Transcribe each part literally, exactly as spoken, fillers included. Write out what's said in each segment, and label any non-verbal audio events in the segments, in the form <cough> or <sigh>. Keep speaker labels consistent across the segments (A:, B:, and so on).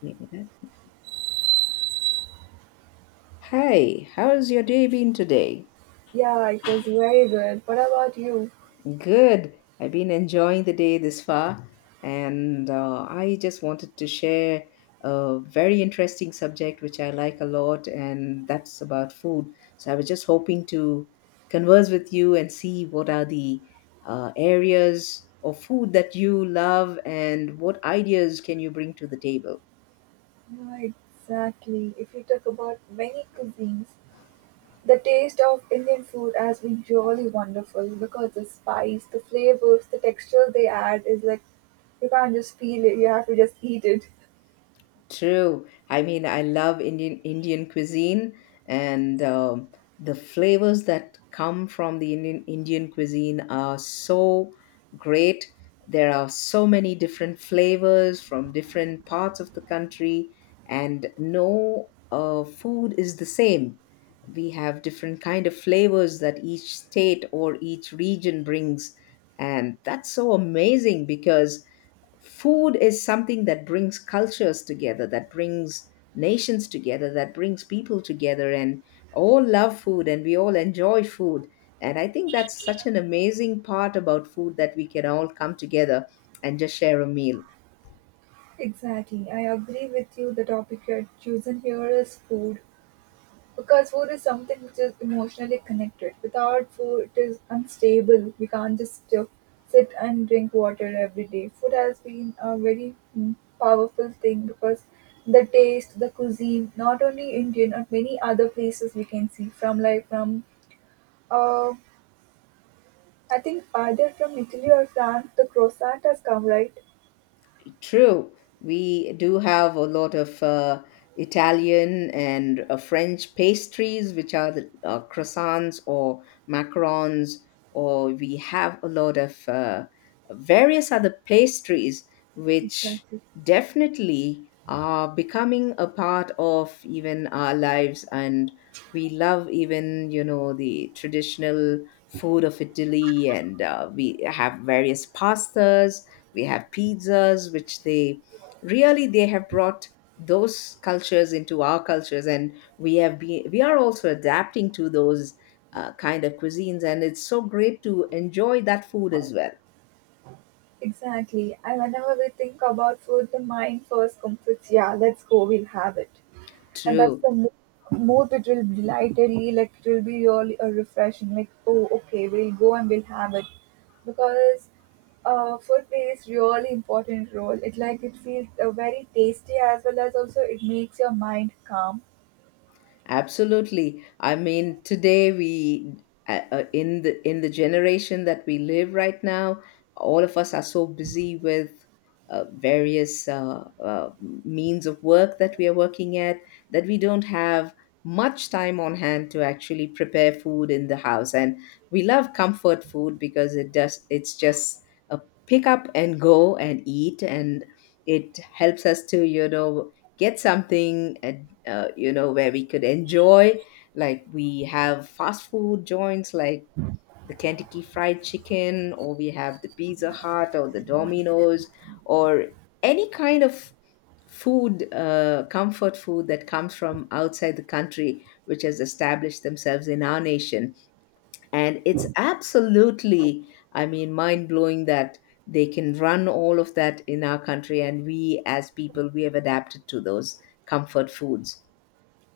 A: Give me that. Hi, how's your day been today?
B: Yeah, it was very good. What about you?
A: Good. I've been enjoying the day this far, and uh, I just wanted to share a very interesting subject which I like a lot, and that's about food. So I was just hoping to converse with you and see what are the uh, areas of food that you love and what ideas can you bring to the table.
B: Yeah, exactly. If you talk about many cuisines, the taste of Indian food has been usually wonderful because the spice, the flavors, the texture they add is like you can't just feel it, you have to just eat it.
A: True. I mean, I love Indian Indian cuisine and um, the flavors that come from the Indian Indian cuisine are so great. There are so many different flavors from different parts of the country, and no uh, food is the same. We have different kind of flavors that each state or each region brings, and that's so amazing because food is something that brings cultures together, that brings nations together, that brings people together, and all love food and we all enjoy food. And I think that's such an amazing part about food that we can all come together and just share a meal.
B: Exactly. I agree with you. The topic you had chosen here is food. Because food is something which is emotionally connected. Without food, it is unstable. We can't just uh, sit and drink water every day. Food has been a very mm, powerful thing because the taste, the cuisine, not only Indian, but many other places we can see from like from, uh, I think either from Italy or France, the croissant has come, right?
A: True. We do have a lot of uh, Italian and uh, French pastries, which are the uh, croissants or macarons, or we have a lot of uh, various other pastries, which
B: Exactly.
A: definitely are becoming a part of even our lives. And we love even, you know, the traditional food of Italy, and uh, we have various pastas, we have pizzas which they really they have brought those cultures into our cultures, and we have been we are also adapting to those uh, kind of cuisines, and it's so great to enjoy that food as well.
B: Exactly. And whenever we think about food, the mind first comes with, yeah, let's go, we'll have it. And that's
A: True.
B: the mo- more it will be lightly, like it will be really uh, refreshing, like, oh, okay, we'll go and we'll have it, because uh, food plays really important role, it, like, it feels uh, very tasty as well as also it makes your mind calm.
A: Absolutely. I mean, today we uh, uh, in the in the generation that we live right now, all of us are so busy with uh, various uh, uh, means of work that we are working at, that we don't have much time on hand to actually prepare food in the house. And we love comfort food because it does it's just a pick up and go and eat, and it helps us to, you know, get something and, uh, you know, where we could enjoy, like we have fast food joints like the Kentucky Fried Chicken, or we have the Pizza Hut or the Domino's, or any kind of food uh, comfort food that comes from outside the country which has established themselves in our nation. And it's absolutely, I mean, mind blowing that they can run all of that in our country. And we, as people, we have adapted to those comfort foods.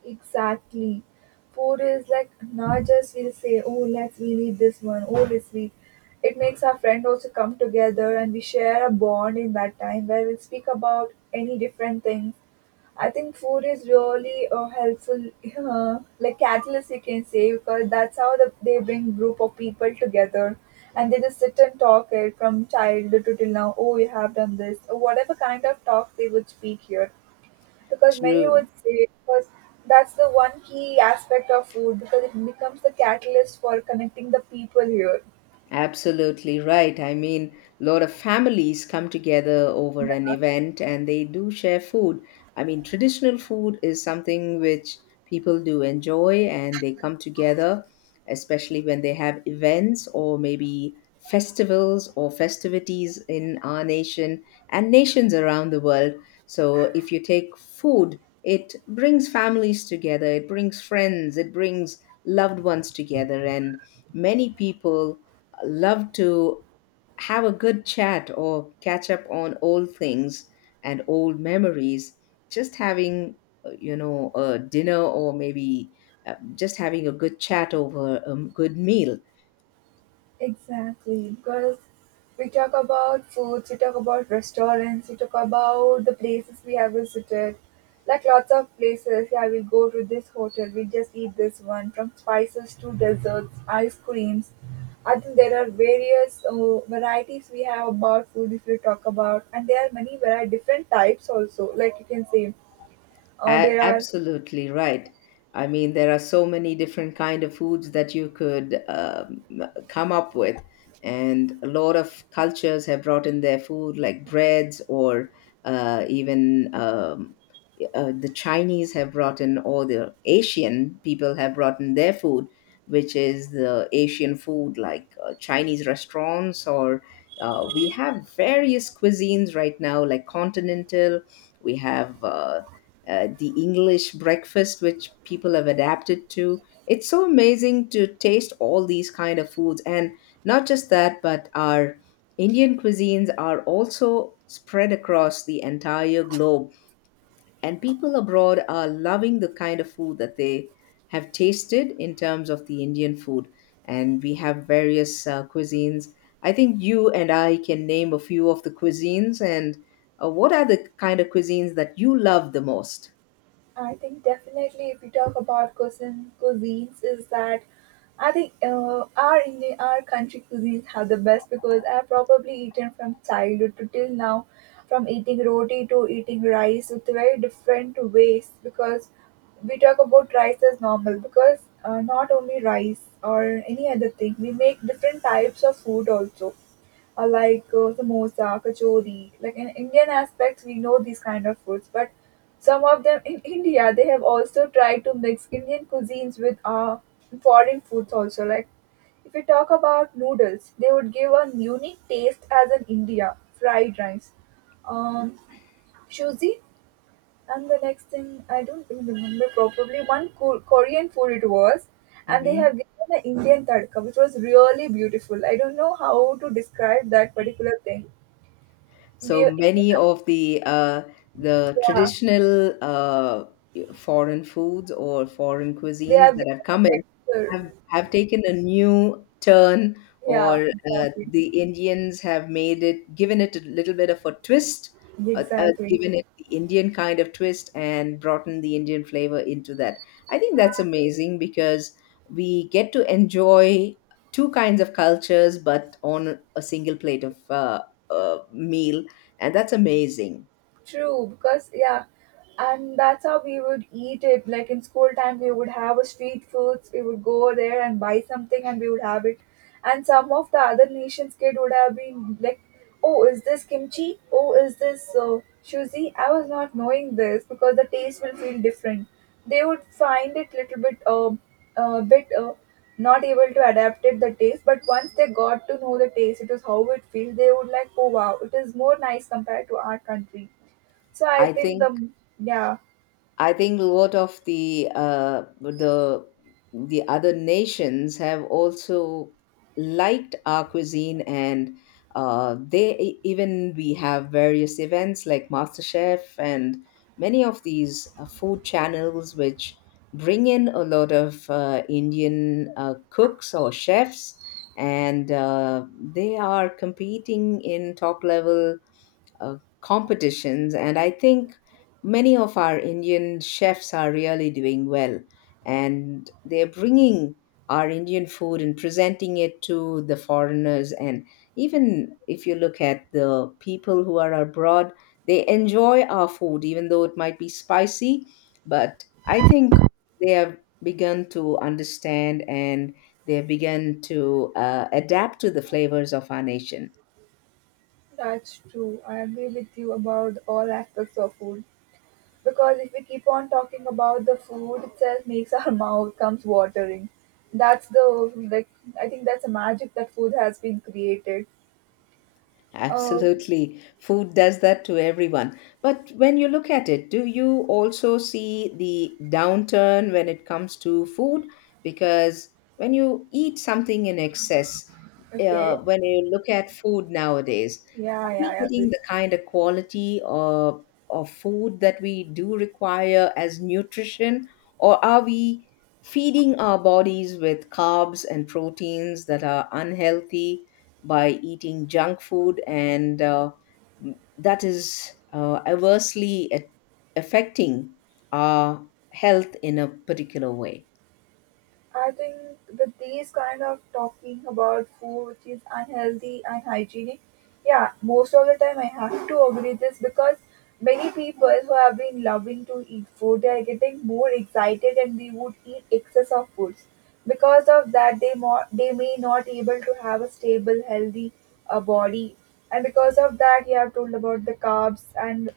B: Exactly, food is like not just we'll say oh let's we eat this one, oh let's we, it makes our friend also come together and we share a bond in that time where we'll speak about any different things. I think food is really uh, helpful, uh, like catalyst you can say, because that's how the, they bring group of people together, and they just sit and talk it from childhood to till now. Oh, you have done this, or whatever kind of talk they would speak here, because many
A: True.
B: would say because that's the one key aspect of food because it becomes the catalyst for connecting the people here.
A: Absolutely right. I mean, a lot of families come together over an event and they do share food. I mean, traditional food is something which people do enjoy and they come together, especially when they have events or maybe festivals or festivities in our nation and nations around the world. So, if you take food, it brings families together, it brings friends, it brings loved ones together, and many people love to have a good chat or catch up on old things and old memories. Just having, uh, you know, a dinner, or maybe uh, just having a good chat over a good meal.
B: Exactly, because we talk about foods, we talk about restaurants, we talk about the places we have visited. Like lots of places, yeah, we go to this hotel, we just eat this one, from spices to desserts, ice creams. I think there are various uh, varieties we have about food if you talk about, and there are many very different types also. Like you can say, uh,
A: A-
B: there are,
A: absolutely right. I mean, there are so many different kind of foods that you could um, come up with, and a lot of cultures have brought in their food, like breads, or uh, even um, uh, the Chinese have brought in, or the Asian people have brought in their food, which is the Asian food, like uh, Chinese restaurants, or uh, we have various cuisines right now, like continental. We have. Uh, uh, the English breakfast, which people have adapted to. It's so amazing to taste all these kind of foods, and not just that, but our Indian cuisines are also spread across the entire globe, and people abroad are loving the kind of food that they have tasted in terms of the Indian food. And we have various uh, cuisines. I think you and I can name a few of the cuisines. And uh, what are the kind of cuisines that you love the most?
B: I think definitely if we talk about cuisine cuisines is that, I think uh, our Indian our country cuisines have the best because I've probably eaten from childhood to till now, from eating roti to eating rice with very different ways because we talk about rice as normal because uh, not only rice or any other thing we make different types of food also, or like uh, samosa, kachori. Like in Indian aspects, we know these kind of foods, but some of them in <laughs> India they have also tried to mix Indian cuisines with uh, foreign foods also. Like if we talk about noodles, they would give a unique taste as in India fried rice. Um, shuzi? And the next thing, I don't really remember properly, one Ko- Korean food it was. And they
A: Hmm.
B: have given an Indian tadka, which was really beautiful. I don't know how to describe that particular thing. We,
A: So
B: are-
A: many
B: Indian,
A: of the uh, the
B: yeah,
A: traditional uh, foreign foods or foreign
B: they
A: cuisines
B: have
A: that
B: given
A: have come
B: a
A: in
B: texture.
A: have have taken a new turn,
B: Yeah,
A: or uh,
B: exactly.
A: the Indians have made it, given it a little bit of a twist, uh, uh,
B: Exactly.
A: given it the Indian kind of twist, and brought in the Indian flavor into that. I think that's amazing because we get to enjoy two kinds of cultures, but on a single plate of uh, uh, meal, and that's amazing.
B: True, because yeah, and that's how we would eat it. Like in school time, we would have a street foods. We would go there and buy something, and we would have it. And some of the other nations' kid would have been like, "Oh, is this kimchi? Oh, is this uh, shuzi?" I was not knowing this because the taste will feel different. They would find it little bit, uh, uh, bit uh, not able to adapt it the taste. But once they got to know the taste, it was how it feels. They would like, "Oh wow, it is more nice compared to our country." So I
A: I
B: think
A: think
B: the yeah,
A: I think a lot of the uh, the the other nations have also liked our cuisine, and uh, they e- even we have various events like MasterChef and many of these uh, food channels which bring in a lot of uh, Indian uh, cooks or chefs, and uh, they are competing in top level uh, competitions. And I think many of our Indian chefs are really doing well. And they're bringing our Indian food and presenting it to the foreigners. And even if you look at the people who are abroad, they enjoy our food, even though it might be spicy. But I think they have begun to understand and they have begun to uh, adapt to the flavors of our nation.
B: that's true. I agree with you about all aspects of food because if we keep on talking about the food itself, makes our <laughs> mouth comes watering. That's the, like, I think that's a magic that food has been created. Um.
A: Absolutely. Food does that to everyone. But when you look at it, do you also see the downturn when it comes to food? Because when you eat something in excess,
B: Okay.
A: uh, when you look at food nowadays,
B: Yeah.
A: are
B: Yeah. I
A: we getting
B: agree.
A: the kind of quality of, of food that we do require as nutrition, or are we feeding our bodies with carbs and proteins that are unhealthy by eating junk food, and uh, that is uh, adversely a- affecting our health in a particular way?
B: I think with these kind of talking about food which is unhealthy and hygienic, yeah, most of the time I have to agree this because many people who have been loving to eat food, they are getting more excited and they would eat excess of foods. Because of that, they more they may not able to have a stable, healthy uh, body, and because of that, you have told about the carbs and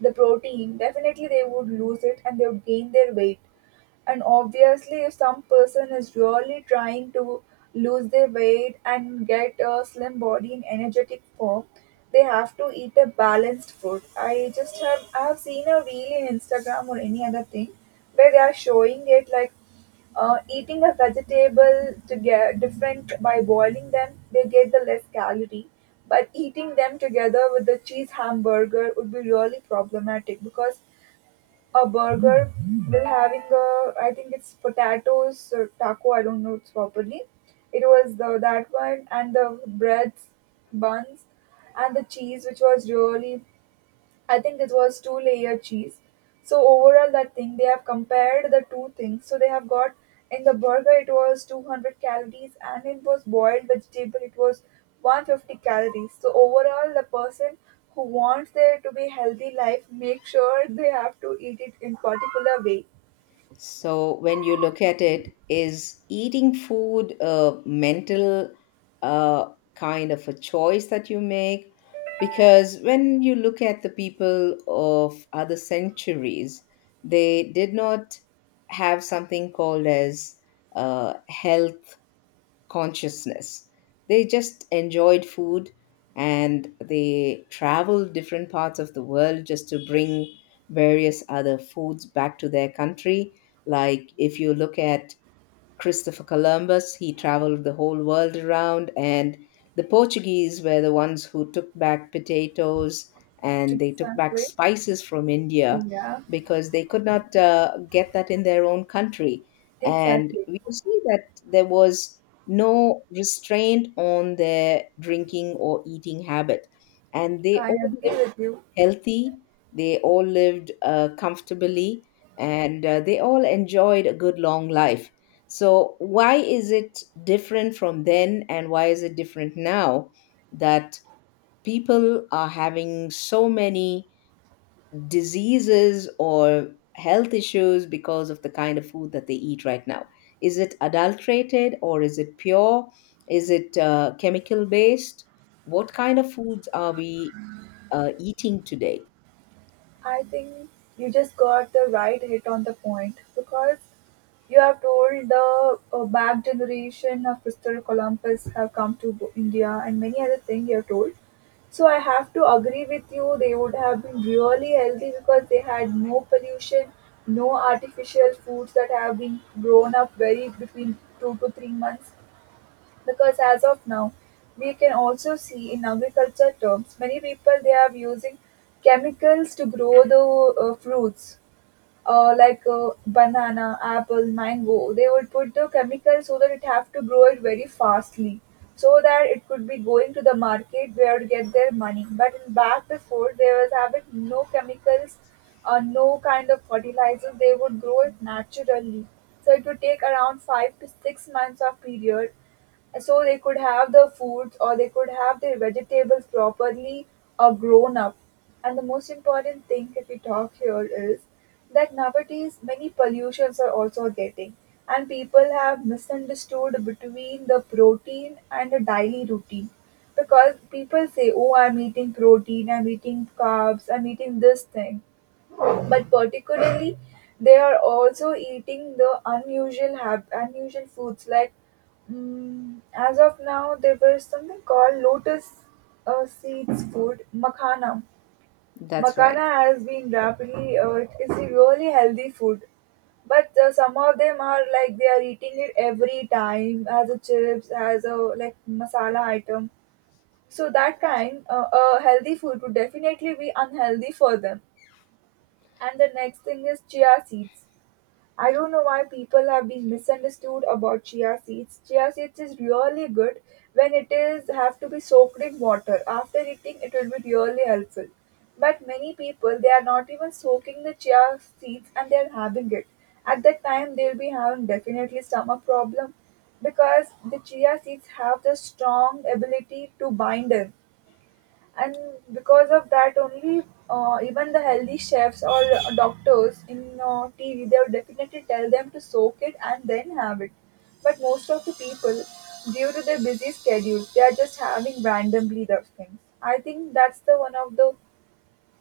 B: the protein. Definitely, they would lose it and they would gain their weight, and obviously, if some person is really trying to lose their weight and get a slim body in energetic form, they have to eat a balanced food. I just have I have seen a reel in Instagram or any other thing where they are showing it like uh, eating a vegetable to get different by boiling them, they get the less calorie. But eating them together with the cheese hamburger would be really problematic because a burger will having a, I think it's potatoes or taco, I don't know it's properly. It was the that one and the breads, buns, and the cheese, which was really, I think it was two layer cheese. So overall, that thing they have compared the two things. So they have got, in the burger it was two hundred calories, and it was boiled vegetable it was one hundred fifty calories. So overall, the person who wants there to be healthy life make sure they have to eat it in particular way.
A: So when you look at it, is eating food a mental uh, kind of a choice that you make? Because when you look at the people of other centuries, they did not have something called as uh, health consciousness. They just enjoyed food and they traveled different parts of the world just to bring various other foods back to their country. Like if you look at Christopher Columbus, he traveled the whole world around, and the Portuguese were the ones who took back potatoes and they took back
B: Exactly.
A: spices from India
B: Yeah.
A: because they could not uh, get that in their own country. And
B: Exactly.
A: we see that there was no restraint on their drinking or eating habit. And they
B: I
A: all
B: agree
A: lived
B: with you.
A: healthy, they all lived uh, comfortably, and uh, they all enjoyed a good long life. So, why is it different from then, and why is it different now that people are having so many diseases or health issues because of the kind of food that they eat right now? Is it adulterated or is it pure? Is it uh, chemical based? What kind of foods are we uh, eating today?
B: I think you just got the right hit on the point because you have told the uh, back generation of Christopher Columbus have come to Bo- India, and many other things you have told. So I have to agree with you. They would have been really healthy because they had no pollution, no artificial foods that have been grown up very between two to three months. Because as of now, we can also see in agriculture terms, many people they are using chemicals to grow the uh, fruits, uh, like uh, banana, apple, mango. They would put the chemicals so that it have to grow it very fastly, so that it could be going to the market where to get their money. But in back before they was having no chemicals or no kind of fertilizer, they would grow it naturally. So it would take around five to six months of period so they could have the foods or they could have their vegetables properly uh, grown up. And the most important thing if we talk here is that nowadays many pollutions are also getting, and people have misunderstood between the protein and the daily routine because people say, oh I'm eating protein, I'm eating carbs, I'm eating this thing, but particularly they are also eating the unusual hab- unusual foods, like, mm, as of now there was something called lotus uh, seeds food, makana.
A: That's right.
B: Makana has been rapidly, uh, it's a really healthy food, but uh, some of them are like they are eating it every time as a chips, as a, like, masala item, so that kind uh, a healthy food would definitely be unhealthy for them. And the next thing is chia seeds. I don't know why people have been misunderstood about chia seeds. Chia seeds is really good when it is have to be soaked in water. After eating it will be really helpful. But many people they are not even soaking the chia seeds and they are having it. At that time they'll be having definitely stomach problem because the chia seeds have the strong ability to bind in, and because of that only, uh, even the healthy chefs or doctors in uh, T V they would definitely tell them to soak it and then have it, but most of the people due to their busy schedule they are just having randomly the things. I think that's the one of the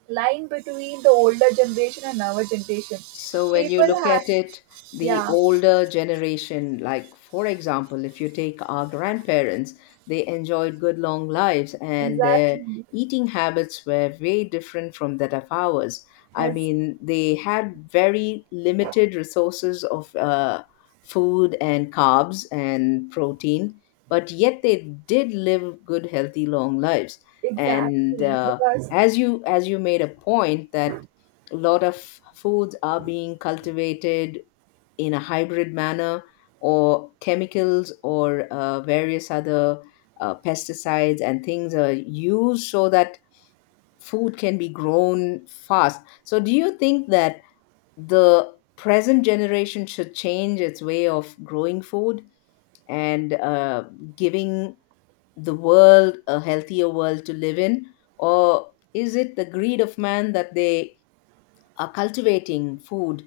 B: line between the older generation and our generation.
A: So when you
B: People
A: look
B: have.
A: at it, the
B: Yeah,
A: older generation, like for example, if you take our grandparents, they enjoyed good long lives and their
B: exactly.
A: eating habits were very different from that of ours. I
B: Yes,
A: mean, they had very limited resources of uh, food and carbs and protein, but yet they did live good, healthy, long lives. And
B: exactly,
A: uh,
B: because.
A: as you as you made a point that a lot of foods are being cultivated in a hybrid manner or chemicals or uh, various other uh, pesticides and things are used so that food can be grown fast. So do you think that the present generation should change its way of growing food, and uh, giving the world a healthier world to live in, or is it the greed of man that they are cultivating food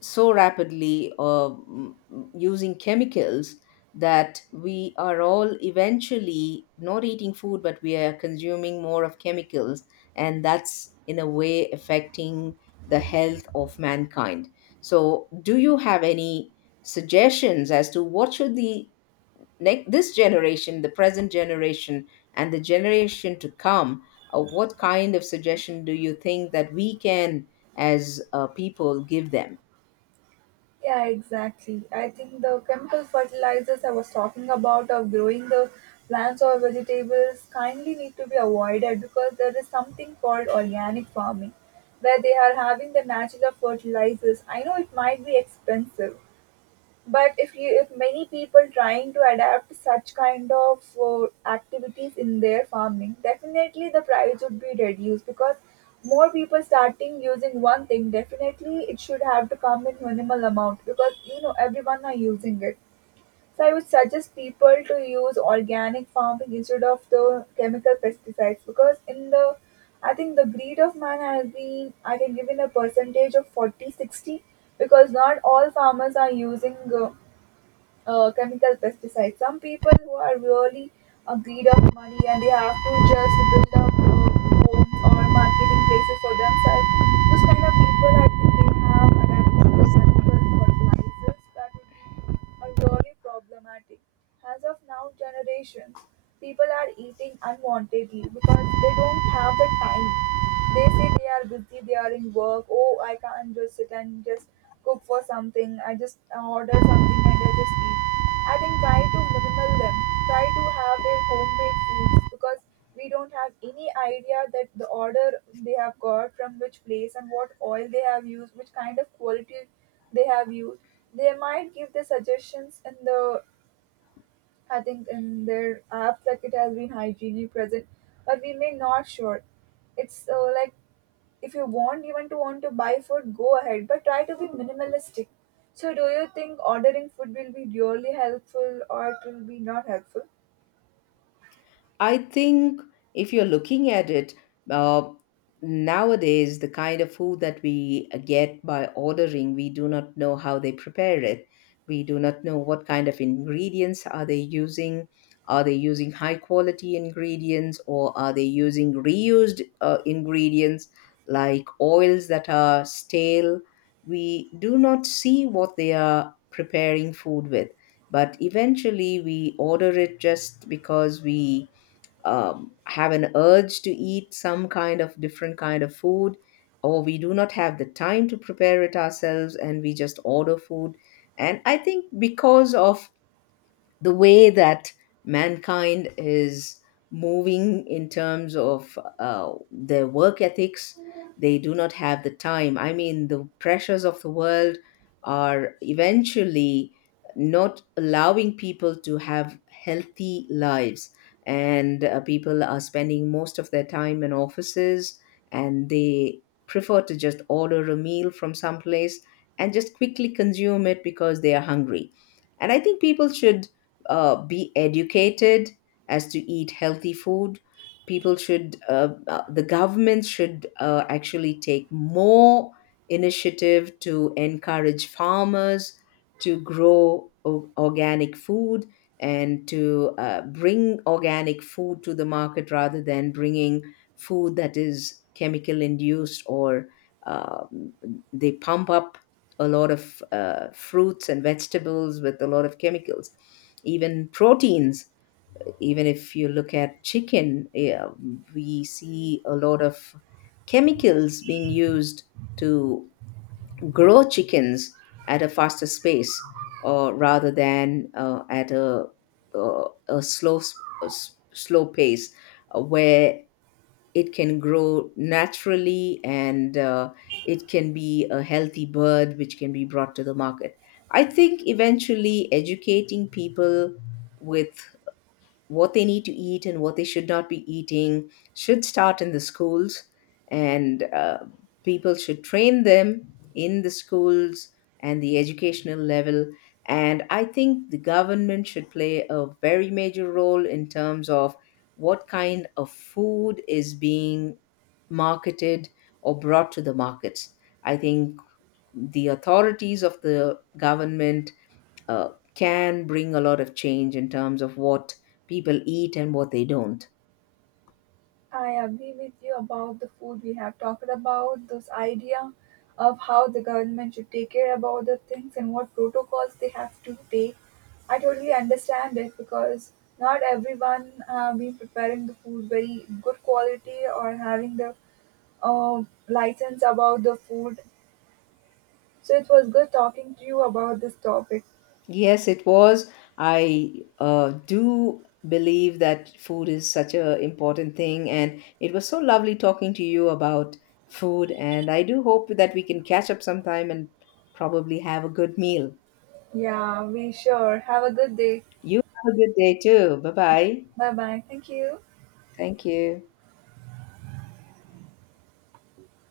A: so rapidly, or mm, using chemicals, that we are all eventually not eating food but we are consuming more of chemicals, and that's in a way affecting the health of mankind? So do you have any suggestions as to what should the, like this generation, the present generation, and the generation to come, uh, what kind of suggestion do you think that we can, as uh, people, give them?
B: Yeah, exactly. I think the chemical fertilizers I was talking about of growing the plants or vegetables kindly need to be avoided because there is something called organic farming where they are having the natural fertilizers. I know it might be expensive, but if you, if many people trying to adapt such kind of uh, activities in their farming, definitely the price would be reduced because more people starting using one thing. Definitely, it should have to come in minimal amount because you know everyone are using it. So I would suggest people to use organic farming instead of the chemical pesticides, because in the I think the greed of man has been, I can give in a percentage of forty sixty, because not all farmers are using uh, uh, chemical pesticides. Some people who are really a greed of money and they have to just build up uh, homes or marketing places for themselves. Those kind of people, I think they have adapted to chemical fertilizers, that would be a really problematic. As of now, generations, people are eating unwantedly because they don't have the time, they say they are busy, they are in work. Oh, I can't just sit and just cook for something. I just uh, order something and I just eat. I think try to minimal them. Try to have their homemade foods because we don't have any idea that the order they have got from which place and what oil they have used, which kind of quality they have used. They might give the suggestions in the, I think, in their apps like it has been hygienic present, but we may not sure. It's uh, like if you want even to want to buy food, go ahead, but try to be minimalistic. So do you think ordering food will be really helpful or it will be not helpful?
A: I think if you're looking at it, uh, nowadays, the kind of food that we get by ordering, we do not know how they prepare it. We do not know what kind of ingredients are they using. Are they using high quality ingredients, or are they using reused uh, ingredients, like oils that are stale? We do not see what they are preparing food with, but eventually we order it just because we um, have an urge to eat some kind of different kind of food, or we do not have the time to prepare it ourselves and we just order food. And I think because of the way that mankind is moving in terms of uh, their work ethics, they do not have the time. I mean, the pressures of the world are eventually not allowing people to have healthy lives, and uh, people are spending most of their time in offices, and they prefer to just order a meal from someplace and just quickly consume it because they are hungry. And I think people should uh, be educated as to eat healthy food. People should, uh, uh, the government should uh, actually take more initiative to encourage farmers to grow o- organic food, and to uh, bring organic food to the market rather than bringing food that is chemical induced, or um they pump up a lot of uh, fruits and vegetables with a lot of chemicals, even proteins. Even if you look at chicken, yeah, we see a lot of chemicals being used to grow chickens at a faster space, or rather than uh, at a, uh, a slow s- a s- slow pace, uh, where it can grow naturally, and uh, it can be a healthy bird which can be brought to the market. I think eventually educating people with what they need to eat and what they should not be eating should start in the schools, and uh, people should train them in the schools and the educational level. And I think the government should play a very major role in terms of what kind of food is being marketed or brought to the markets. I think the authorities of the government uh, can bring a lot of change in terms of what people eat and what they don't.
B: I agree with you about the food we have talked about, this idea of how the government should take care about the things and what protocols they have to take. I totally understand it because not everyone uh, been preparing the food very good quality or having the uh, license about the food. So it was good talking to you about this topic.
A: Yes, it was. I uh, do believe that food is such a important thing, and it was so lovely talking to you about food. And I do hope that we can catch up sometime and probably have a good meal.
B: Yeah, we sure. Have a good day.
A: You have a good day too. Bye bye.
B: Bye bye. Thank you.
A: Thank you.